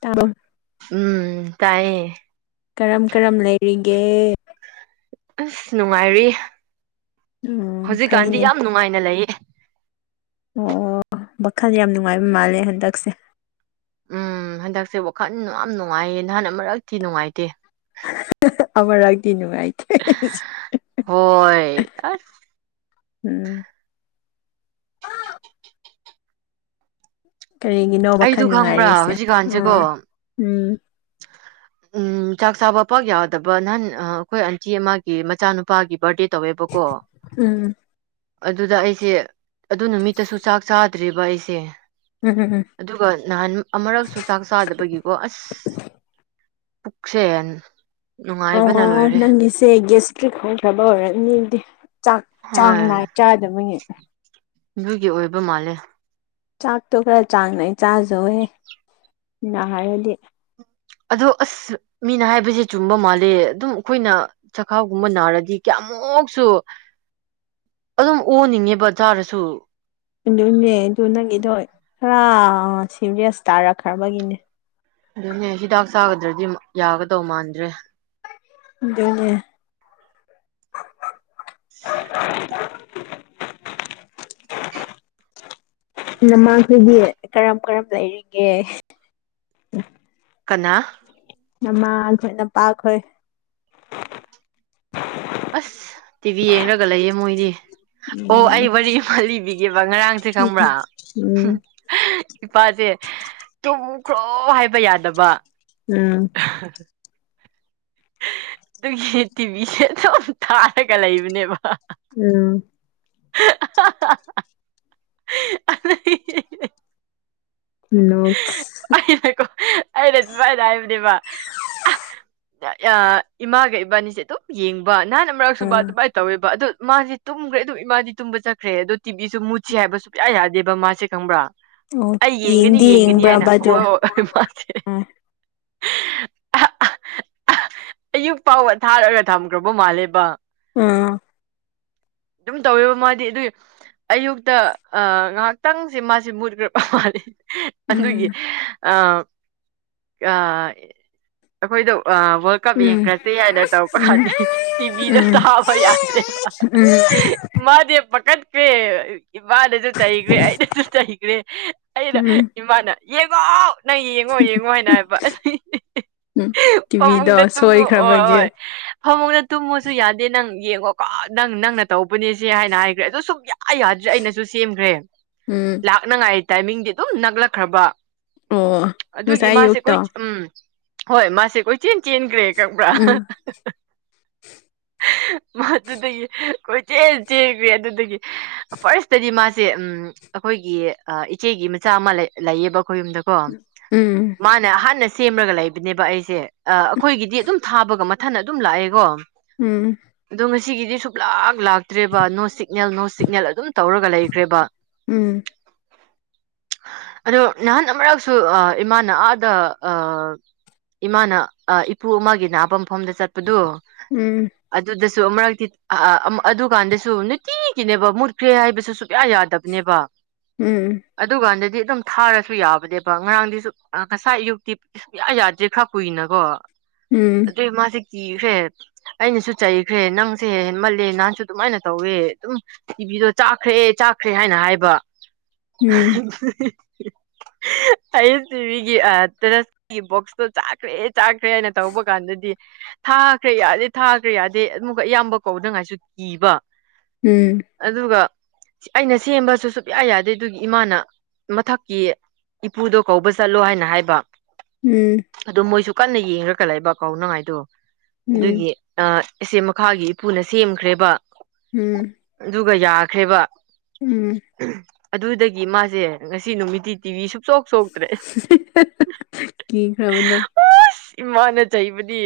ꯇꯥꯕ꯭ꯔꯣ ꯎꯝ ꯇꯥꯏꯌꯦ ꯀꯔꯝ ꯀꯔꯝ ꯂꯩꯔꯤꯒꯦ ꯑꯁ ꯅꯨꯡꯉꯥꯏꯔꯤ ꯎꯝ ꯍꯧꯖꯤꯛꯀꯥꯟꯗꯤ ꯐꯩꯅꯦ ꯌꯥꯝ ꯅꯨꯡꯉꯥꯏꯅ ꯂꯩꯌꯦ ꯑꯣ ꯃꯈꯜ ꯌꯥꯝ ꯅꯨꯡꯉꯥꯏꯕ ꯃꯥꯜꯂꯦ ꯍꯟꯗꯛꯁꯦ ꯎꯝ ꯍꯟꯗꯛꯁꯦ ꯋꯥꯈꯜ ꯌꯥꯝ ꯅꯨꯡꯉꯥꯏꯌꯦ ꯅꯍꯥꯟ ꯃꯔꯛꯇꯤ ꯅꯨꯡꯉꯥꯏꯇꯦ ꯑꯃꯔꯛꯇꯤ ꯅꯨꯡꯉꯥꯢ ꯍꯣꯏ ꯑꯁ ꯎꯝ ꯀꯔꯤꯒꯤꯅꯣ ꯋꯈꯥꯜ ꯑꯩꯗꯨ ꯈꯪꯕ꯭ꯔꯥ ꯅꯨꯡꯉꯥꯏꯔꯤꯁꯦ ꯎ ꯍꯧꯖꯤꯛꯀꯥꯟꯁꯦꯀꯣ ꯎꯝ ꯎꯝ ꯆꯥꯛ ꯆꯥꯕ ꯄꯥꯛ ꯌꯥꯗꯕ ꯅꯍꯥꯟ ꯑꯩꯈꯣꯏ ꯑꯟꯇꯤ ꯑꯃꯒꯤ ꯃꯆꯥꯅꯨꯄꯥꯒꯤ ꯕꯥꯔꯗꯦ ꯑꯧꯋꯦꯕꯒꯣ ꯎꯝ ꯑꯗꯨꯗ ꯑꯗꯨꯗ ꯑꯩꯁꯦ ꯛꯗꯨ ꯅꯨꯃꯤꯠꯑꯁꯨ ꯆꯥꯛ ꯇ꯭ꯔꯤꯕ ꯑꯩꯁꯦ ꯎꯝ ꯎꯝ ꯎꯝ ꯑꯗꯨꯒ ꯅꯍꯥꯟ ꯑꯃꯨꯔꯛꯁꯨ ꯆꯥꯛ ꯆꯥꯗꯕꯒꯤꯀꯣ ꯑꯁ ꯄꯨꯛꯁꯦꯟ ꯑꯣ ꯅꯪꯒꯤꯁꯦ ꯒꯦꯁ [unintelligible] ꯑꯣꯏꯔꯅꯤ ꯑꯗꯨꯗꯤ ꯆꯥꯛ ꯆꯥꯡ ꯍꯣꯏ ꯅꯥꯏꯅ ꯆꯥꯗꯕꯅꯤ ꯑꯗꯨꯒꯤ ꯑꯣꯏꯕ ꯃꯥꯜꯂꯦ ꯆꯥꯛꯇꯣ ꯈꯔ ꯆꯥꯡ ꯅꯥꯢꯅ ꯆꯥꯖꯧꯍꯦ ꯅꯥꯔꯗꯤ ꯑꯗꯣ ꯑꯁ ꯃꯤꯅ ꯍꯥꯏꯕꯁꯦ ꯆꯨꯝꯕ ꯃꯥꯜꯂꯦ ꯑꯗꯨꯝ ꯑꯩꯈꯣꯏꯅ ꯆꯈꯥꯎꯒꯨꯝꯕ ꯅꯥꯔꯗꯤ ꯀꯌꯥꯃꯨꯛꯁꯨ ꯑꯗꯨꯝ ꯑꯣꯟꯅꯤꯡꯉꯦꯕ ꯆꯥꯔꯁꯨ ꯑꯗꯨꯅꯦ ꯑꯗꯨ ꯅꯪꯒꯤꯗꯣ ꯈꯔ ꯁꯤꯔꯤꯁ ꯇꯥꯔꯛꯈ꯭ꯔꯕꯒꯤꯅꯦ ꯑꯗꯨꯅꯦ ꯍꯤꯗꯥꯛ ꯆꯥꯒꯗ꯭ꯔꯗꯤ ꯌꯥꯒꯗꯧ ꯃꯥꯟꯗ꯭ꯔꯦ ꯑꯗꯨꯅꯦ [inaudible] ꯅꯃꯥꯈꯣꯢꯗꯤ ꯀꯔꯝ ꯀꯔꯝ ꯂꯩꯔꯤꯒꯦ ꯀꯅꯥ ꯅꯃꯥꯈꯣꯢ ꯅꯄꯥꯈꯣꯢ ꯑꯁ ꯇꯤꯚꯤ ꯌꯦꯡꯔꯒ ꯂꯩꯌꯦ ꯃꯣꯏꯗꯤ ꯑꯣ ꯎꯝ ꯑꯩ ꯋꯥꯔꯤ ꯑꯃ ꯂꯤꯕꯤꯒꯦꯕ ꯉꯔꯥꯡꯁꯦ ꯈꯪꯕ꯭ꯔꯥ ꯎꯝ ꯏꯄꯥꯁꯦ ꯇꯨꯈ꯭ꯔꯣ ꯍꯥꯏꯕ ꯌꯥꯗꯕ ꯎꯝ ꯑ [inaudible] ꯑꯗꯨꯒꯤ ꯇꯤꯚꯤꯁꯦ ꯑꯗꯨꯝ ꯊꯥꯔꯒ ꯂꯩꯕꯅꯦꯕ ꯎꯝ ꯑ [unintelligible] ꯎꯣ [unintelligible] ꯀꯣ ꯑꯩꯅ ꯁꯨꯃꯥꯏꯅ ꯍꯥꯏꯕꯅꯦꯕ ꯏꯃꯥꯒ ꯏꯕꯥꯅꯤꯁꯦ ꯑꯗꯨꯝ ꯌꯦꯡꯕ ꯅꯍꯥꯟ ꯃꯔꯛꯁꯨꯨ ꯎꯝ ꯑꯗꯨꯃꯥꯏꯅ ꯇꯧꯋꯦꯕ ꯑꯣ ꯃꯥꯁꯦ ꯇꯨꯝꯈ꯭ꯔꯦ ꯑꯗꯨꯝ ꯏꯃꯥꯗꯤ ꯇꯨꯝꯕ ꯆꯠꯈ꯭ꯔꯦ ꯑꯗꯣ ꯇꯤꯕꯤꯁꯨ ꯃꯨꯠꯁꯤ ꯍꯥꯏꯕ ꯁꯨꯡꯌꯥ ꯌꯥꯗꯦꯕ ꯃꯥꯁꯦ ꯈꯪꯕ꯭ꯔꯥ ꯑꯣ ꯑꯩ ꯌꯦꯡ ꯌꯦꯡꯒꯅꯤ ꯌꯦꯡꯒꯅꯤ ꯍꯥꯏꯅ ꯍꯣꯏ ꯍꯣꯏ ꯃꯥꯁꯦ [inaudible] ꯑꯌꯨꯛ ꯐꯥꯎꯕ ꯊꯥꯔꯒ ꯊꯝꯈ꯭ꯔꯕ ꯃꯥꯜꯂꯦꯕ ꯎꯝ ꯑꯗꯨꯝ ꯇꯧꯋꯦꯕ ꯃꯥꯗꯤ ꯑꯗꯨꯒꯤ ꯑꯌꯨꯛꯇ ꯉꯥꯏꯍꯥꯛꯇꯪꯁꯦ ꯃꯥꯁꯦ ꯃꯨꯠꯈ꯭ꯔ ꯃꯥꯂꯦ ꯎꯝ ꯑꯗꯨꯒꯤ ꯑꯥ ꯑꯩꯈꯣꯏꯗꯨ ꯋꯥꯜ ꯀꯥꯞ ꯎꯝ ꯕꯦꯡꯈ꯭ꯔꯁꯦ ꯍꯥꯏꯅ ꯇꯧꯔꯛ ꯀꯥꯟꯗ ꯇꯤꯚꯤꯗ ꯊꯥꯕ ꯌꯥꯗ꯭ꯔꯦꯕ ꯎꯝ ꯃꯥꯗꯤ ꯄꯈꯠꯈ꯭ꯔꯦ ꯏꯃꯥꯅꯁꯨ ꯆꯩꯈ꯭ꯔꯦ ꯑꯩꯅꯁꯨ ꯆꯩꯈ꯭ꯔꯦ ꯑꯩꯅ ꯎꯝ ꯎꯝ ꯏꯃꯥꯅ ꯌꯦꯡꯉꯣ ꯅꯪ ꯌꯦꯡꯉꯣ ꯌꯦꯡꯉꯣ ꯍꯥꯏꯅ ꯍꯥꯏꯕ ꯇꯤꯚꯤꯗꯣ ꯐꯃꯨꯡꯗ ꯇꯨꯝꯃꯣ ꯍꯣꯢ ꯍꯣꯢ ꯁꯣꯏꯈ꯭ꯔꯕꯒꯤ ꯐꯃꯨꯗ ꯇꯨꯝꯃꯣꯁꯨ ꯌꯥꯗꯦ ꯅꯪ ꯌꯦꯡꯉꯣꯀꯣ ꯅꯪ ꯅꯪꯅ ꯇꯧꯕꯅꯦ ꯁꯦ ꯍꯥꯏꯅ ꯍꯥꯏꯈ꯭ꯔꯦ ꯑꯗꯨ ꯁꯨꯝ ꯌꯥ ꯌꯥꯗ꯭ꯔꯦ ꯑꯩꯅꯁꯨ ꯁꯦꯝꯈ꯭ꯔꯦ ꯎꯝ ꯂꯛꯅꯤꯡꯉꯥꯏ ꯇꯥꯏꯃꯤꯡꯗꯤ ꯑꯗꯨꯝ ꯅꯛꯂꯛꯈ꯭ꯔꯕ ꯑꯣ ꯑꯗꯨꯒꯤ ꯉꯁꯥꯏ ꯃꯥꯁꯦ ꯑꯌꯨꯛꯇꯣ ꯑꯩꯈꯣꯏ ꯎꯝ ꯍꯣꯏ ꯃꯥꯁꯦ ꯀꯣꯏ ꯆꯦꯟ ꯆꯦꯟꯈ꯭ꯔꯦ ꯈꯪꯕ꯭ꯔꯥ ꯎꯝ ꯃꯥ ꯑꯗꯨꯗ ꯀꯣꯏꯆꯦꯟ ꯆꯦꯟꯈ꯭ꯔꯦ ꯑꯗꯨꯗꯒꯤ ꯐꯥꯔꯁꯇꯗꯤ ꯃꯥꯁꯦ ꯎꯝ ꯑꯩꯈꯣꯏꯒꯤ ꯑꯥ ꯏꯆꯦꯒꯤ ꯃꯆꯥ ꯑꯃ ꯂꯩ ꯂꯩꯌꯦꯕ ꯑꯩꯈꯣꯏ ꯌꯨꯝꯗꯀꯣ ꯎꯝ ꯃꯥ__ ꯅꯍꯥꯟꯅ ꯁꯦꯝꯔꯒ ꯂꯩꯕꯅꯦꯕ ꯑꯩꯁꯦ ꯑꯥ ꯑꯩꯈꯣꯏꯒꯤꯗꯤ ꯑꯗꯨꯝ ꯊꯥꯕꯒ ꯃꯊꯟ ꯑꯗꯨꯝ ꯂꯥꯛꯑꯦꯀꯣ ꯎꯝ ꯑꯗꯣ ꯉꯁꯤꯒꯤꯗꯤ ꯁꯨꯞꯂꯥꯛ ꯂꯥꯛ__ ꯇ꯭ꯔꯦꯕ ꯅꯣ ꯁꯤꯒꯅꯦꯜ ꯅꯣ ꯁꯤꯒꯅꯦꯜ ꯑꯗꯨꯝ ꯇꯧꯔꯒ ꯂꯩꯈ꯭ꯔꯦꯕ ꯎꯝ ꯑꯗꯣ ꯅꯍꯥꯟ ꯑꯃꯔꯛꯁꯨ ꯑꯥ ꯏꯃꯥꯅ ꯑꯥꯗ ꯑꯥ ꯏꯃꯥꯅ ꯑꯥ ꯏꯄꯨ ꯑꯃꯒꯤ ꯅꯕꯥ ꯃꯐꯝꯗ ꯆꯠꯄꯗꯨ ꯎꯝ ꯑꯗꯨꯗꯁꯨ ꯑꯃꯔꯛꯇꯤ ꯑꯥ ꯑꯥ ꯑꯃ ꯑꯗꯨ ꯀꯥꯟꯗꯁꯨ ꯅꯨꯇꯤꯒꯤꯅꯦꯕ ꯃꯨꯠꯈ꯭ꯔꯦ ꯍꯥꯏꯕꯁꯨ ꯁꯨꯛꯌꯥ ꯌꯥ__ ꯇꯞꯄꯅꯦꯕ ꯎꯝ ꯑꯗꯨꯀꯥꯟꯗꯗꯤ ꯑꯗꯨꯝ ꯊꯥꯔꯁꯨ ꯌꯥꯕꯅꯦꯕ ꯉꯔꯥꯡꯗꯤꯁꯨ ꯑꯥ ꯉꯁꯥꯏ ꯑꯌꯨꯛꯇꯤ ꯁꯨꯛꯌꯥ ꯌꯥꯗ꯭ꯔꯦ ꯈꯔ ꯀꯨꯏꯅꯀꯣ ꯎꯝ ꯘꯨꯏ ꯃꯥꯁꯦ ꯀꯤꯈ꯭ꯔꯦ ꯑꯩꯅꯁꯨ ꯆꯩꯈ꯭ꯔꯦ ꯅꯪꯁꯦꯅ ꯃꯜꯂꯦ ꯅꯍꯥꯟꯁꯨ ꯑꯗꯨꯃꯥꯏꯅ ꯇꯧꯋꯦ ꯑꯗꯨꯝ ꯇꯤꯚꯤꯗꯣ ꯆꯥꯛꯈ꯭ꯔꯦ ꯆꯥꯛꯈ꯭ꯔꯦ ꯍꯥꯏꯅ ꯍꯥꯏꯕ [unintelligible] [inaudible] ꯑꯩꯁ ꯇꯤꯚꯤꯒꯤ ꯑꯥ ꯇꯔꯁ ꯀꯤ ꯕꯣꯛꯁꯇꯣ ꯆꯥꯛꯈ꯭ꯔꯦ ꯆꯥꯛꯈ꯭ꯔꯦ ꯍꯥꯏꯅ ꯇꯧꯕ ꯀꯥꯟꯗꯗꯤ ꯊꯥꯈ꯭ꯔꯦ ꯌꯥꯔꯦ ꯊꯥꯈ꯭ꯔꯦ ꯌꯥꯗꯦ ꯑꯃꯨꯛꯀ ꯏꯌꯥꯝꯕ ꯀꯧꯗꯉꯥꯏꯁꯨ ꯀꯤꯕ ꯎꯝ ꯑꯗꯨꯒ ꯑꯩꯅ ꯁꯦꯝꯕꯁꯨ ꯁꯨꯞꯌꯥ ꯌꯥꯗꯦ ꯑꯗꯨꯒꯤ ꯏꯃꯥꯅ ꯃꯊꯛꯀꯤ ꯏꯄꯨꯗꯣ ꯀꯧꯕ ꯆꯠꯂꯣ ꯍꯥꯏꯅ ꯍꯥꯏꯕ ꯎꯝ ꯑꯗꯣ ꯃꯣꯏꯁꯨ ꯀꯟꯅ ꯌꯦꯡꯉꯔ ꯂꯩꯕ ꯀꯥꯎꯅꯉꯥꯏꯗꯣ ꯎꯝ ꯑꯗꯨꯒꯤ ꯑꯥ ꯑꯁꯦ ꯃꯈꯥꯒꯤ ꯄꯨꯅ ꯁꯦꯝꯈ꯭ꯔꯦꯕ ꯎꯝ ꯑꯗꯨꯒ ꯌꯥꯈ꯭ꯔꯦꯕ ꯎꯝ ꯑꯗꯨꯗꯒꯤ ꯃꯥꯁꯦ ꯉꯁꯤ ꯅꯨꯃꯤꯠꯇꯤ__ ꯇꯤꯚꯤ ꯁꯨ ꯆꯣꯛ ꯆꯣꯛꯇ꯭ꯔꯦ ꯀꯤꯈ꯭ꯔꯕꯗꯣ ꯑꯁ ꯏꯃꯥꯅ ꯆꯩꯕꯗꯤ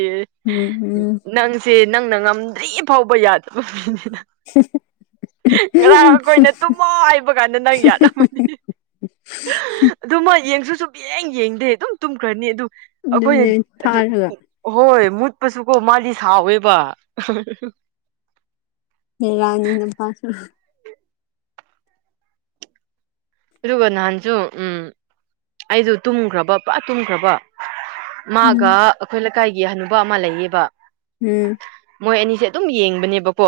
ꯎꯝ ꯎꯝ ꯅꯪꯁꯦ ꯅꯪꯅ ꯉꯝ__ ꯗ꯭ꯔꯤ ꯐꯥꯎꯕ ꯌꯥꯗꯕ ꯃꯤꯅꯤ ꯅ ꯉꯔꯥꯡ ꯑꯩꯈꯣꯏꯅ ꯇꯨꯝꯃꯣ ꯍꯥꯏꯕ ꯀꯥꯟꯗ ꯅꯪ ꯌꯥꯠꯔꯝꯃꯗꯤ [inaudible] ꯑꯗꯨꯃ ꯌꯦꯡꯁꯨ ꯁꯨꯞ ꯌꯦꯡ ꯌꯦꯡꯗꯦ ꯑꯗꯨꯝ ꯇꯨꯝꯈ꯭ꯔꯅꯤ ꯑꯗꯨ ꯑꯈꯣꯏꯅ ꯑꯗꯨꯅꯦ ꯑꯗꯨ ꯊꯥꯔꯒ ꯍꯣꯏ ꯃꯨꯠꯄꯁꯨ ꯀꯣ ꯃꯥꯜꯂꯤ ꯁꯥꯎꯋꯦꯕ [unintelligible] ꯅꯄꯥꯁꯨ ꯑꯗꯨꯒ ꯅꯍꯥꯟꯁꯨ ꯎꯝ ꯑꯩꯁꯨ ꯇꯨꯝꯈ꯭ꯔꯕ ꯄꯨꯔꯥ ꯇꯨꯝꯈ꯭ꯔꯕ ꯎꯝ ꯃꯥꯒ ꯑꯩꯈꯣꯏ ꯂꯩꯀꯥꯏꯒꯤ ꯍꯅꯨꯕ ꯑꯃ ꯂꯩꯌꯦꯕ ꯎꯝ ꯃꯣꯏ ꯑꯅꯤꯁꯦ ꯑꯗꯨꯝ ꯌꯦꯡꯕꯅꯦꯕꯀꯣ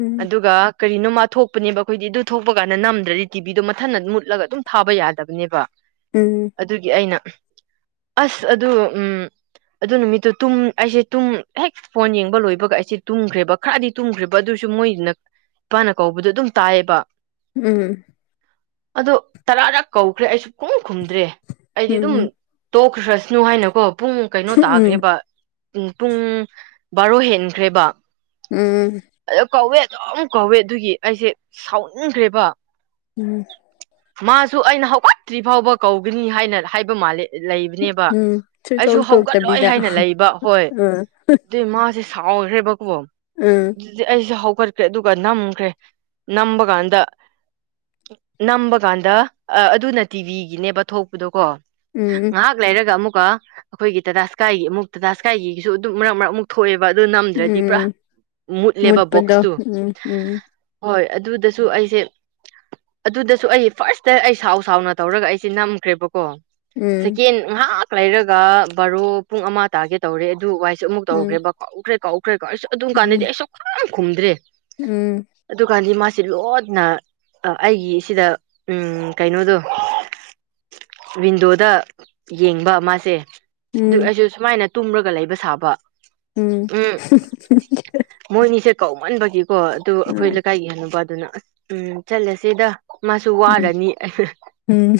ꯎꯝ ꯑꯗꯨꯒ ꯀꯔꯤꯅꯣ ꯃꯥ ꯊꯣꯛꯄꯅꯦꯕ ꯑꯩꯈꯣꯏꯗꯤ ꯑꯗꯨ ꯊꯣꯛꯄ ꯀꯥꯟꯗ ꯅꯝꯗ꯭ꯔꯗꯤ ꯇꯤꯚꯕꯤꯗꯣ ꯃꯠ ꯊꯟꯅ ꯃꯨꯠꯂꯒ ꯑꯗꯨꯝ ꯊꯥꯕ ꯌꯥꯗꯕꯅꯦꯕ ꯎꯝ ꯑꯗꯨꯒꯤ ꯑꯩꯅ ꯑꯁ ꯑꯗꯨ ꯎꯝ ꯑꯗꯨ ꯅꯨꯃꯤꯠꯇꯨ ꯇꯨꯝ ꯑꯩꯁꯦ ꯇꯨꯝ ꯍꯦꯛ ꯐꯣꯟ ꯌꯦꯡꯕ ꯂꯣꯏꯕꯒ ꯑꯩꯁꯦ ꯇꯨꯝꯈ꯭ꯔꯦꯕ ꯈꯔꯗꯤ ꯇꯨꯝꯈ꯭ꯔꯦꯕ ꯑꯗꯨꯁꯨ ꯃꯣꯏꯅ ꯏꯄꯥꯅ ꯀꯧꯕꯗꯨ ꯑꯗꯨꯝ ꯇꯥꯏꯑꯦꯕ ꯎꯝ ꯑꯗꯣ ꯇꯔꯥꯔꯥꯛ ꯀꯧꯈ꯭ꯔꯦ ꯑꯩ ꯁꯨꯈꯨꯝ ꯈꯨꯝꯗ꯭ꯔꯦ ꯑꯩꯗꯤ ꯗꯨꯝ ꯎꯝ ꯎꯝ ꯇꯣꯛꯈ꯭ꯔꯁꯅꯨ ꯍꯥꯏꯅꯀꯣ ꯄꯨꯡ ꯀꯩꯅꯣ ꯎꯝ ꯇꯥꯈ꯭ꯔꯦꯕ ꯄꯨ ꯄꯨꯡ ꯕꯥꯔꯣ ꯍꯦꯟꯈ꯭ꯔꯦꯕ ꯎꯝ ꯑꯗꯣ ꯀꯧꯋꯦ ꯑꯗꯨꯝ ꯀꯧꯋꯦ ꯑꯗꯨꯒꯤ ꯑꯩꯁꯦ ꯁꯥꯎꯅꯤꯡꯈ꯭ꯔꯦꯕ ꯎꯝ ꯃꯥꯁꯨ ꯑꯩꯅ ꯍꯧꯒꯠꯇ꯭ꯔꯤ ꯐꯥꯎꯕ ꯀꯧꯒꯅꯤ ꯍꯥꯏꯅ ꯍꯥꯏꯕ ꯃꯥꯂꯦ ꯂꯩꯕꯅꯦꯕ ꯎꯝ ꯑꯩꯁꯨ ꯁꯨꯇꯣꯛ ꯍꯧꯒꯠꯂꯣꯏ ꯇꯣꯛꯇꯕꯤꯗ ꯍꯥꯏꯅ ꯂꯩꯕ ꯍꯣꯏ ꯎꯝ ꯑꯗꯨꯏ ꯃꯥꯁꯦ ꯁꯥꯎꯈ꯭ꯔꯦ ꯕꯀ‌ꯣ ꯎꯝ ꯑꯗꯨꯗꯤ ꯑꯩꯁ‌ꯦ ꯍꯧꯒꯠꯈ꯭ꯔꯦ ꯑꯗꯨꯒ ꯅꯝꯈ꯭ꯔꯦ ꯅꯝꯕ ꯀꯥꯟꯗ ꯅꯝꯕ ꯀꯥꯟꯗ ꯑ ꯑꯗꯨꯅ ꯇꯤꯚꯤꯒꯤꯅꯦꯕ ꯊꯣꯛꯄꯗꯣ ꯀꯣ ꯎꯝ ꯉꯥꯍꯥꯛ ꯂꯩꯔꯒ ꯑꯃꯨꯛꯀ ꯑꯩꯈꯣꯏꯒꯤ ꯇꯥꯇꯥ ꯁ꯭ꯀꯥꯏꯒꯤ ꯑꯃꯨꯛ ꯇꯥꯇꯥꯁ꯭ꯀꯥꯏꯒꯤꯁꯨ ꯑꯗꯨꯝ ꯃꯔꯛ ꯃꯔꯛ ꯑꯃꯨꯛ ꯊꯣꯛꯑꯦꯕ ꯑꯗꯨ ꯅꯝꯗ꯭ꯔꯗꯤ ꯄꯨꯔꯥ ꯎꯝ ꯃꯨꯠꯂꯦꯕ ꯃꯨꯠꯄꯗꯣ ꯕꯣꯛꯁꯇꯨ ꯎꯝ ꯎꯝ ꯍꯣꯏ ꯑꯗꯨꯗꯁꯨ ꯑꯩꯁꯦ ꯑꯗꯨꯗꯁꯨ ꯑꯩ ꯐꯥꯔꯁꯇ ꯑꯩ ꯁꯥꯎ ꯁꯥꯎꯅ ꯇꯧꯔꯒ ꯑꯩꯁꯦ ꯅꯝꯈ꯭ꯔꯦꯕꯀꯣ ꯎꯝ ꯁꯦꯀꯦꯟ ꯉꯥꯍꯥꯛ ꯂꯩꯔꯒ ꯕꯥꯔꯣ ꯄꯨꯡ ꯑꯃ ꯇꯥꯒꯦ ꯇꯧꯔꯦ ꯑꯗꯨ ꯋꯥꯏꯁꯦ ꯑꯃꯨꯛ ꯎꯝ ꯎꯝ ꯇꯧꯈ꯭ꯔꯦꯕ ꯀꯥꯎꯈ꯭ꯔꯦ ꯀꯥꯎꯈ꯭ꯔꯦ ꯀꯥꯎ ꯁꯨꯛ ꯑꯗꯨꯝ ꯀꯥꯟꯗꯗꯤ ꯎꯝ ꯑꯩ ꯁꯨꯛꯈꯨꯝ ꯈꯨꯝꯗ꯭ꯔꯦ ꯎꯝ ꯑꯗꯨꯀꯥꯟꯗꯤ ꯃꯥꯁꯤ ꯂꯣꯠꯅ ꯑꯩꯒꯤ ꯁꯤꯗ ꯀꯩꯅꯣꯗꯣ ꯋꯤꯟꯗꯣꯗ ꯌꯦꯡꯕ ꯃꯥꯁꯦ ꯑꯗꯨ ꯑꯩꯁꯨ ꯁꯨꯃꯥꯏꯅ ꯇꯨꯝꯔꯒ ꯂꯩꯕ ꯁꯥꯕ ꯎꯝ ꯃꯣꯏꯅꯤꯁꯦ ꯀꯧꯃꯟꯕꯒꯤꯀꯣ ꯑꯗꯨ ꯑꯩꯈꯣꯏ ꯂꯩꯀꯥꯏꯒꯤ ꯍꯟꯅꯨꯕꯗꯨꯅ ꯑꯁ ꯎꯝ ꯆꯠꯂꯁꯤꯗ ꯃꯥꯁꯨ ꯎꯝ ꯋꯥꯔꯅꯤ ꯎꯝ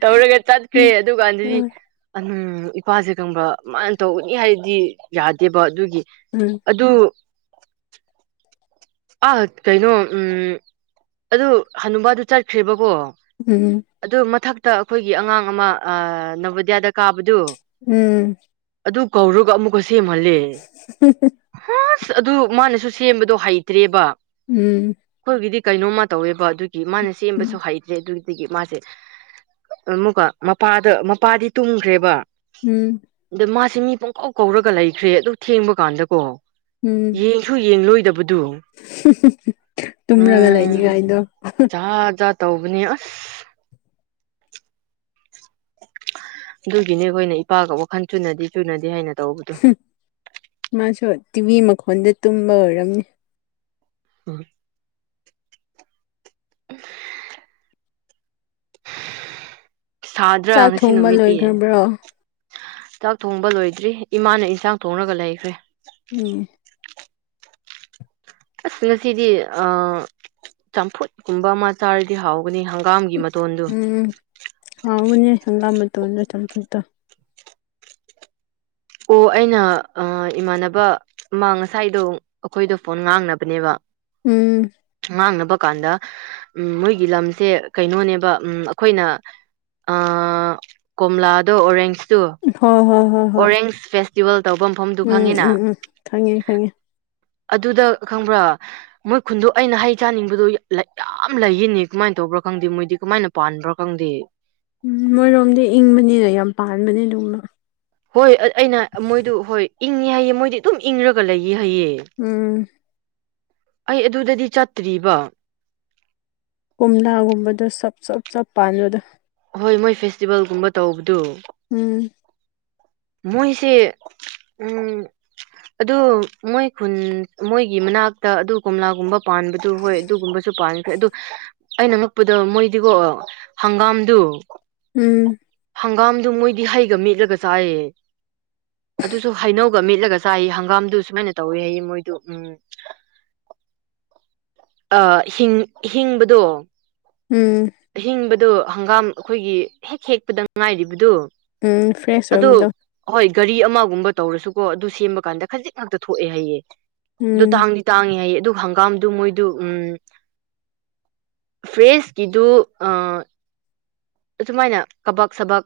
ꯇꯧꯔꯒ ꯆꯠꯈ꯭ꯔꯦ ꯎꯝ ꯑꯗꯨꯀꯥꯟꯗꯗꯤ ꯎꯝ ꯑꯗꯨꯝ ꯏꯄꯥꯁꯦ ꯈꯪꯕ꯭ꯔ ꯃꯥꯅ ꯇꯧꯒꯅꯤ ꯍꯥꯏꯗꯤ ꯌꯥꯗꯦꯕ ꯑꯗꯨꯒꯤ ꯎꯝ ꯑꯗꯨ ꯑ ꯀꯩꯅꯣ ꯎꯝ ꯑꯗꯨ ꯍꯅꯨꯕꯥꯗꯨ ꯆꯠꯈ꯭ꯔꯦꯕꯀꯣ ꯎꯝ ꯑꯗꯨ ꯃꯊꯛꯇ ꯑꯩꯈꯣꯏꯒꯤ ꯑꯉꯥꯡ ꯑꯃ ꯑꯥ ꯅꯕꯣꯗꯤ꯭ꯌꯥꯗ ꯀꯥꯕꯗꯨ ꯎꯝ ꯑꯗꯨ ꯀꯧꯔꯒ ꯑꯃꯨꯛꯀ ꯁꯦꯝꯍꯜꯂꯦ [unintelligible] ꯍꯁ ꯑꯗꯨ ꯃꯥꯅꯁꯨ ꯁꯦꯝꯕꯗꯣ ꯍꯩꯇ꯭ꯔꯦꯕ ꯎꯝ ꯑꯩꯈꯣꯏꯒꯤꯗꯤ ꯀꯩꯅꯣꯝꯃ ꯇꯧꯋꯦꯕ ꯑꯗꯨꯒꯤ ꯃꯥꯅ ꯁꯦꯝꯕꯁꯨ ꯍꯩ [unintelligible] ꯑꯗꯨꯗꯒꯤ ꯃꯥꯁꯦ ꯑꯃꯨꯛꯀꯣ ꯃꯄꯥꯗ ꯃꯄꯥꯗꯤ ꯇꯨꯝꯈ꯭ꯔꯦꯕ ꯎꯝ ꯑꯗ ꯃꯥꯁꯦ ꯃꯤ ꯄꯨꯡꯀꯧ ꯀꯧꯔꯒ ꯂꯩꯈ꯭ꯔꯦ ꯑꯗꯨ ꯊꯦꯡꯕ ꯀꯥꯟꯗꯀꯣ ꯎꯝ ꯌꯦꯡ ꯁꯨ ꯌꯦꯡꯂꯣꯏꯗꯕꯗꯣ ꯇꯨꯝꯔꯒ ꯂꯩꯅꯤꯉꯥꯏꯗꯣ ꯑꯥ ꯖꯥꯠ ꯇꯧꯕꯅꯦ ꯑꯁ ꯑꯗꯨꯒꯤꯅꯦ ꯑꯩꯈꯣꯏꯅ ꯏꯄꯥꯒ ꯋꯥꯈꯟ ꯆꯨꯅꯗꯦ ꯆꯨꯅꯗꯦ ꯍꯥꯏꯅ ꯇꯧꯕꯗꯣ ꯃꯥꯁꯨ ꯇꯤ ꯚꯤ ꯃꯈꯣꯟꯗ ꯇꯨꯝꯕ ꯑꯣꯏꯔꯝꯅꯤ ꯍꯣꯏ [unintelligible] ꯁꯥꯗ꯭ꯔꯥ ꯆꯥꯛ ꯉꯁꯤ ꯊꯣꯡꯕ ꯅꯨꯃꯤꯠꯇꯤ ꯂꯣꯏꯈ꯭ꯔꯕ꯭ꯔꯣ ꯆꯥꯛ ꯊꯣꯡꯕ ꯂꯣꯏꯗ꯭ꯔꯤ ꯏꯃꯥꯅ ꯏꯟꯁꯥꯡ ꯊꯣꯡꯂꯒ ꯂꯩꯈ꯭ꯔꯦ ꯎꯝ ꯑꯁ ꯉꯁꯤꯗꯤ ꯑꯥ ꯆꯝꯐꯨꯠꯀꯨꯝꯕ ꯑꯃ ꯆꯥꯔꯗꯤ ꯍꯥꯎꯕꯅꯦ ꯍꯪꯒꯥꯝꯒꯤ ꯃꯇꯣꯟꯗꯨ ꯎꯝ ꯍꯥꯎꯕꯅꯦ ꯍꯪꯒꯥꯝ ꯃꯇꯣꯜꯂ ꯆꯝꯐꯨꯠꯇꯣ ꯑꯣ ꯑꯩꯅ ꯑꯥ ꯏꯃꯥꯟꯅꯕ ꯑꯃ ꯉꯁꯥꯏꯗꯣ ꯑꯩꯈꯣꯏꯗꯣ ꯐꯣꯟ ꯉꯥꯡꯅꯕꯅꯦꯕ ꯎꯝ ꯉꯥꯡꯅꯕ ꯀꯥꯟꯗ ꯎꯝ ꯃꯣꯏꯒꯤ ꯂꯝꯁꯦ ꯀꯩꯅꯣꯅꯦꯕ ꯎꯝ ꯑꯩꯈꯣꯏꯅ ꯑꯥ ꯀꯣꯝꯂꯥꯗꯣ ꯑꯣꯔꯦꯟꯖꯇꯣ ꯍꯣꯏ ꯍꯣꯏ ꯍꯣꯏ ꯑꯣꯔꯦꯟꯁ ꯐꯦꯁꯇꯤꯚꯦꯜ ꯇꯧꯕ ꯃꯐꯝꯗꯨ ꯎꯝ ꯈꯪꯉꯤꯅ ꯎꯝ ꯎꯝ ꯈꯪꯉꯦ ꯈꯪꯉꯦ ꯑꯗꯨꯗ ꯈꯪꯕ꯭ꯔꯥ ꯃꯣꯏ ꯈꯨꯟꯗꯣ ꯑꯩꯅ ꯍꯩ ꯆꯥꯅꯤꯡꯕꯗꯣ ꯌꯥꯝ ꯂꯩꯌꯦꯅꯤ ꯀꯃꯥꯏꯅ ꯇꯧꯕ꯭ꯔꯥ ꯈꯪꯗꯦ ꯃꯣꯏꯗꯤ ꯀꯃꯥꯏꯅ ꯄꯥꯟꯕ꯭ꯔꯥ ꯈꯪꯗꯦ ꯎꯝ ꯃꯣꯏꯔꯣꯝꯗꯤ ꯏꯪꯕꯅꯤꯅ ꯌꯥꯝ ꯄꯥꯟꯕꯅꯦ ꯑꯗꯨꯒꯨꯝꯕ ꯍꯣꯏ ꯑꯩꯅ ꯃꯣꯏꯗꯨ ꯍꯣꯏ ꯏꯪꯉꯦ ꯍꯥꯏꯌꯦ ꯃꯣꯏꯗꯤ ꯑꯗꯨꯝ ꯏꯪꯔꯒ ꯂꯩꯌꯦ ꯍꯥꯏꯌꯦ ꯎꯝ ꯑꯩ ꯑꯗꯨꯗꯗꯤ ꯆꯠꯇ꯭ꯔꯤꯕ ꯀꯣꯝꯂꯥꯒꯨꯝꯕꯗꯣ ꯆꯞ ꯆꯞ ꯆꯞ ꯄꯥꯟꯕꯗꯣ ꯍꯣꯏ ꯃꯣꯏ ꯐꯦꯁꯇꯤꯚꯦꯜꯒꯨꯝꯕ ꯇꯧꯕꯗꯣ ꯎꯝ ꯃꯣꯏꯁꯦ ꯎꯝ ꯑꯗꯨ ꯃꯣꯏ ꯈꯨꯟ ꯃꯣꯏꯒꯤ ꯃꯅꯥꯛꯇ ꯑꯗꯨ ꯀꯣꯝꯂꯥꯒꯨꯝꯕ ꯄꯥꯟꯕꯗꯨ ꯍꯣꯏ ꯑꯗꯨꯒꯨꯝꯕꯁꯨ ꯄꯥꯟ ꯑꯗꯨ ꯑꯩꯅ ꯉꯛꯄꯗ ꯃꯣꯏꯗꯤꯀꯣ ꯍꯪꯒꯥꯝꯗꯨ ꯎꯝ ꯍꯪꯒꯥꯝꯗꯣ ꯃꯣꯏꯗꯤ ꯍꯩꯒ ꯃꯦꯠꯂꯒ ꯆꯥꯏꯌꯦ ꯑꯗꯨꯁꯨ ꯍꯩꯅꯧꯒ ꯃꯦꯠꯂꯒ ꯆꯥꯏꯌꯦ ꯍꯪꯒꯥꯝꯗꯨ ꯁꯨꯃꯥꯏꯅ ꯇꯧꯏ ꯍꯥꯏꯌꯦ ꯃꯣꯏꯗꯨ ꯎꯝ ꯑꯥ ꯍꯤꯡ ꯍꯤꯡꯕꯗꯣ ꯎꯝ ꯑꯍꯤꯡꯕꯗꯣ ꯍꯪꯒꯥꯝ ꯑꯩꯈꯣꯏꯒꯤ ꯍꯦꯛ ꯍꯦꯛꯄꯗ ꯉꯥꯏꯔꯤꯕꯗꯨ ꯎꯝ ꯐ꯭ꯔꯦꯁ ꯑꯗꯨ ꯑꯣꯏꯕꯗꯣ ꯍꯣꯏ ꯒꯥꯔꯤ ꯑꯃꯒꯨꯝꯕ ꯇꯧꯔꯁꯨꯀꯣ ꯑꯗꯨ ꯁꯦꯝꯕ ꯀꯥꯟꯗ ꯈꯖꯤꯛ ꯉꯥꯛꯇ ꯊꯣꯛꯑꯦ ꯍꯥꯏꯌꯦ ꯑꯗꯣ ꯎꯝ ꯇꯥꯡꯗꯤ ꯇꯥꯡꯉꯤ ꯍꯥꯏꯌꯦ ꯑꯗꯨꯒ ꯍꯪꯒꯥꯝꯗꯨ ꯃꯣꯏꯗꯨ ꯎꯝ ꯐ꯭ꯔꯦꯁꯀꯤꯗꯨ ꯑꯥ ꯑꯗꯨꯃꯥꯏꯅ ꯀꯕꯛ ꯁꯕꯛ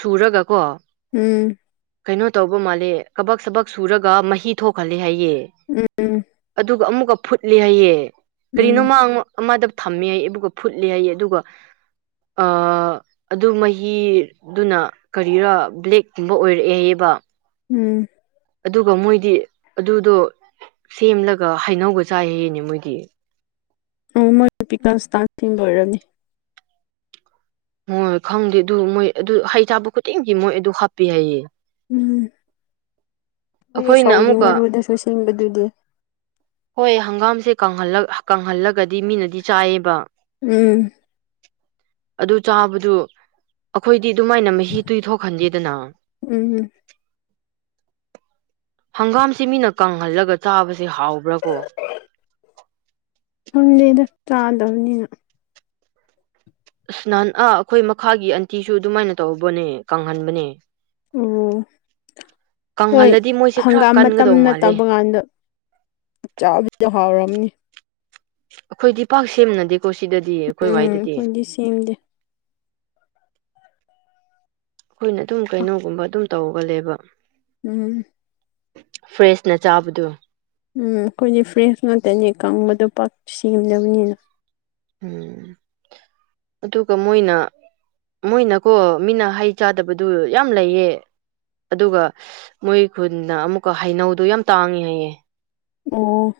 ꯁꯨꯔꯒ ꯀꯣ ꯎꯝ ꯀꯩꯅꯣ ꯇꯧꯕ ꯃꯥꯜꯂꯦ ꯀꯕꯛ ꯁꯕꯛ ꯁꯨꯔꯒ ꯃꯍꯤ ꯊꯣꯛꯍꯜꯂꯦ ꯍꯥꯏꯌꯦ ꯎꯝ ꯎꯝ ꯑꯗꯨꯒ ꯑꯃꯨꯛꯀ ꯐꯨꯠꯂꯦ ꯍꯥꯏꯌꯦ ꯀꯔꯤꯅꯣ ꯎꯝ ꯃꯥꯡ ꯑꯃꯗ ꯊꯝꯃꯦ ꯍꯥꯏ ꯑꯗꯨꯒ ꯐꯨꯠꯂ‌ꯦ ꯍꯥꯏꯌꯦ ꯑꯗꯨꯒ ꯑ ꯑꯗꯨ ꯃꯍꯤꯗꯨꯅ ꯀꯔꯤꯔꯥ ꯕ꯭ꯂꯦꯛꯀꯨꯝꯕ ꯑꯣꯏꯔꯛꯑꯦ ꯍꯥꯏꯌꯦꯕꯥ ꯎꯝ ꯑꯗꯨꯒ ꯃꯣꯏꯗꯤ ꯑꯗꯨꯗꯣ ꯁꯦꯝꯂꯒ ꯍꯩꯅꯧꯒꯥ ꯆꯥꯏꯌꯦꯌꯦꯅꯦ ꯃꯣꯏꯗꯤ ꯑꯣ ꯃꯣꯏ ꯄꯤꯀꯁ ꯏꯁꯇ꯭ꯔꯇꯤꯡꯗꯣ ꯑꯣꯏꯔꯝꯅꯤ ꯃꯣꯏ ꯈꯪꯗꯦ ꯑꯗꯨ ꯃꯣꯏ ꯑꯗꯨ ꯍꯩ ꯊꯥꯕ ꯈꯨꯗꯤꯡꯒꯤ ꯃꯣꯏ ꯑꯗꯨ ꯍꯥꯞꯄꯤ ꯍꯥꯏꯌꯦ ꯎꯝ ꯃꯣꯏꯒꯤ ꯑꯩꯈꯣꯏꯅ ꯁꯧꯒꯔ꯭ꯤ ꯑꯃꯨꯛꯀ ꯃꯔꯨꯗꯁꯨ ꯁꯤꯡꯕꯗꯨꯗꯤ ꯍꯣꯏ ꯍꯪꯒꯥꯝꯁꯦꯜ ꯀꯪꯍꯜꯂ ꯀꯪꯍꯜꯂꯒꯗꯤ ꯃꯤꯅꯗꯤ ꯆꯥꯏꯌꯦꯕ ꯎꯝ ꯑꯗꯨ ꯆꯥꯕꯗꯨ ꯑꯩꯈꯣꯏꯗꯤ ꯑꯗꯨꯃꯥꯏꯅ ꯃꯍꯤ ꯗꯨꯗꯤ ꯊꯣꯛꯍꯟꯗꯦꯗꯅ ꯎꯝ ꯍꯪꯒꯥꯝꯁꯤ ꯃꯤꯅ ꯀꯪꯍꯜꯂꯒ ꯆꯥꯕꯁꯦ ꯍꯥꯎꯕ꯭ꯔꯥ ꯀꯣ ꯈꯪꯗꯦꯗ ꯆꯥꯗꯕꯅꯤꯅ ꯅꯍꯥꯟ ꯑꯥ ꯑꯩꯈꯣꯏ ꯃꯈꯥꯒꯤ ꯑꯟꯇꯤꯁꯨ ꯑꯗꯨꯃꯥꯏꯅ ꯇꯧꯕꯅꯦ ꯀꯪꯍꯟꯕꯅꯦ ꯎꯝ ꯍꯣꯏ ꯀꯪꯍꯜꯂꯗꯤ ꯃꯣꯏꯁꯦ ꯈꯔ ꯍꯪꯒꯥꯝ ꯀꯟꯒꯗꯧ ꯃꯇꯝꯅ ꯃꯥꯜꯂꯦ ꯅꯥꯠꯇꯕ ꯀꯥꯟꯗ ꯆꯥꯕꯤꯗ ꯍꯥꯎꯔꯝꯅꯤ ꯑꯩꯈꯣꯏꯗꯤ ꯄꯥꯛ ꯁꯦꯝꯅꯗꯦꯀꯣ ꯁꯤꯗꯗꯤ ꯑꯩꯈꯣꯏ ꯎꯝ ꯋꯥꯏꯗꯗꯤ ꯑꯩꯈꯣꯏꯗꯤ ꯁꯦꯝꯗꯦ ꯑꯩꯈꯣꯏꯅ ꯑꯗꯨꯝ ꯀꯩꯅꯣꯒꯨꯝꯕ ꯑꯗꯨꯝ ꯇꯧꯒꯜꯂꯦꯕ ꯎꯝ ꯐ꯭ꯔꯦꯁꯅ ꯆꯥꯕꯗꫭ ꯎꯝ ꯑꯩꯈꯣꯏꯗꯤ ꯐ꯭ꯔꯦꯁ ꯉꯥꯛꯇꯅꯤ ꯀꯪꯕꯗꯣ ꯄꯥꯛ ꯁꯦꯝꯗꯕꯅꯤꯅ ꯎꯝ ꯑꯗꯨꯒ ꯃꯣꯏꯅ ꯃꯣꯏꯅꯀꯣ ꯃꯤꯅ ꯍꯩ ꯆꯥꯗꯕꯗꯨ ꯌꯥꯝ ꯂꯩꯌꯦ ꯑꯗꯨꯒ ꯃꯣꯏ ꯈꯨꯟꯅ ꯑꯃꯨꯛꯀ ꯍꯩꯅꯧꯗꯣ ꯌꯥꯝ ꯇꯥꯡꯉꯦ ꯍꯥꯏꯌꯦ ꯑꯣ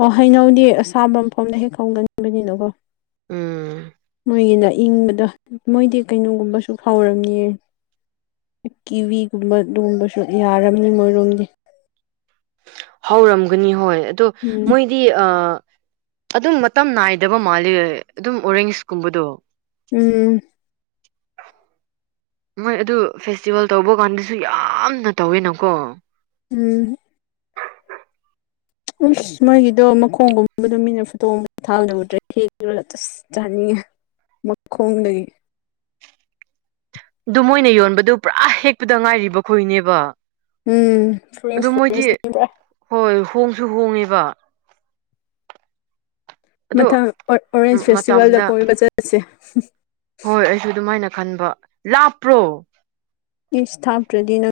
ꯑꯣ ꯍꯩꯅꯧꯗꯤ ꯑꯁꯥꯕ ꯃꯐꯝꯗ ꯍꯦꯛ ꯈꯪꯒꯟꯕꯅꯤꯅꯀꯣ ꯎꯝ ꯃꯈꯣꯏꯒꯤꯅ ꯏꯪꯕꯗꯣ ꯃꯣꯏꯗꯤ ꯀꯩꯅꯣꯒꯨꯝꯕꯁꯨ ꯐꯥꯎꯔꯝꯅꯤ ꯀꯤꯋꯤꯒꯨꯝꯕ ꯂꯣꯡꯕꯁꯨ ꯌꯥꯔꯝꯅꯤ ꯃꯣꯏꯔꯣꯝꯒꯤ ꯍꯧꯔꯝꯒꯅꯤ ꯍꯣꯏ ꯑꯗꯣ ꯎꯝ ꯃꯣꯏ ꯗꯤ ꯑꯥ ꯑꯗꯨꯝ ꯃꯇꯝ ꯅꯥꯏꯗꯕ ꯃꯥꯜꯂꯦ ꯑꯗꯨꯝ ꯑꯣꯔꯦꯟꯖꯀꯨꯝꯕꯗꯣ ꯎꯝ ꯃꯣꯏ ꯑꯗꯨ ꯐꯦꯁꯇꯤꯚꯦꯜ ꯇꯧꯕ ꯀꯥꯟꯗꯁꯨ ꯌꯥꯝꯅ ꯇꯧꯋꯤꯅꯀꯣ ꯎꯝ ꯎꯁ ꯃꯣꯏꯒꯤꯗꯣ ꯃꯈꯣꯡꯒꯨꯝꯕꯗꯣ ꯃꯤꯅ ꯐꯨꯠꯇꯣꯛꯑꯝ ꯕꯥ ꯊꯥꯡꯅ ꯎꯗ꯭ꯔꯦ ꯊꯦꯡꯉꯒꯥ ꯑꯁ ꯆꯥꯅꯤꯡꯉꯦ ꯃꯈꯣꯡꯗꯒꯤ ꯑꯗꯨ ꯃꯣꯏꯅ ꯌꯣꯟꯕꯗꯨ ꯄꯨꯔꯥ ꯍꯦꯛꯄꯗ ꯉꯥꯏꯔꯤꯕ ꯈꯣꯏꯅꯦꯕ ꯎꯝ ꯑꯗꯨ ꯐꯔꯦꯁꯇꯥ ꯃꯣꯏꯗꯤ ꯐꯔꯦꯁꯅꯤ ꯄꯨꯔꯥ ꯍꯣꯏ ꯍꯣꯡꯁꯨ ꯍꯣꯡꯉꯦꯕ ꯑꯗꯣ ꯃꯊꯪ ꯑꯣꯔꯦꯟꯖ ꯐꯦꯁꯇꯤꯚꯦꯜꯗ ꯃꯇꯝꯗ ꯀꯣꯏꯕ ꯆꯠꯂꯁꯤ ꯍꯣꯏ ꯑꯩꯁꯨ ꯑꯗꯨꯃꯥꯏꯅ ꯈꯟꯕ ꯂꯥꯞꯄ꯭ꯔꯣ ꯏꯁ ꯊꯥꯛꯇ꯭ꯔꯗꯤ ꯅꯪ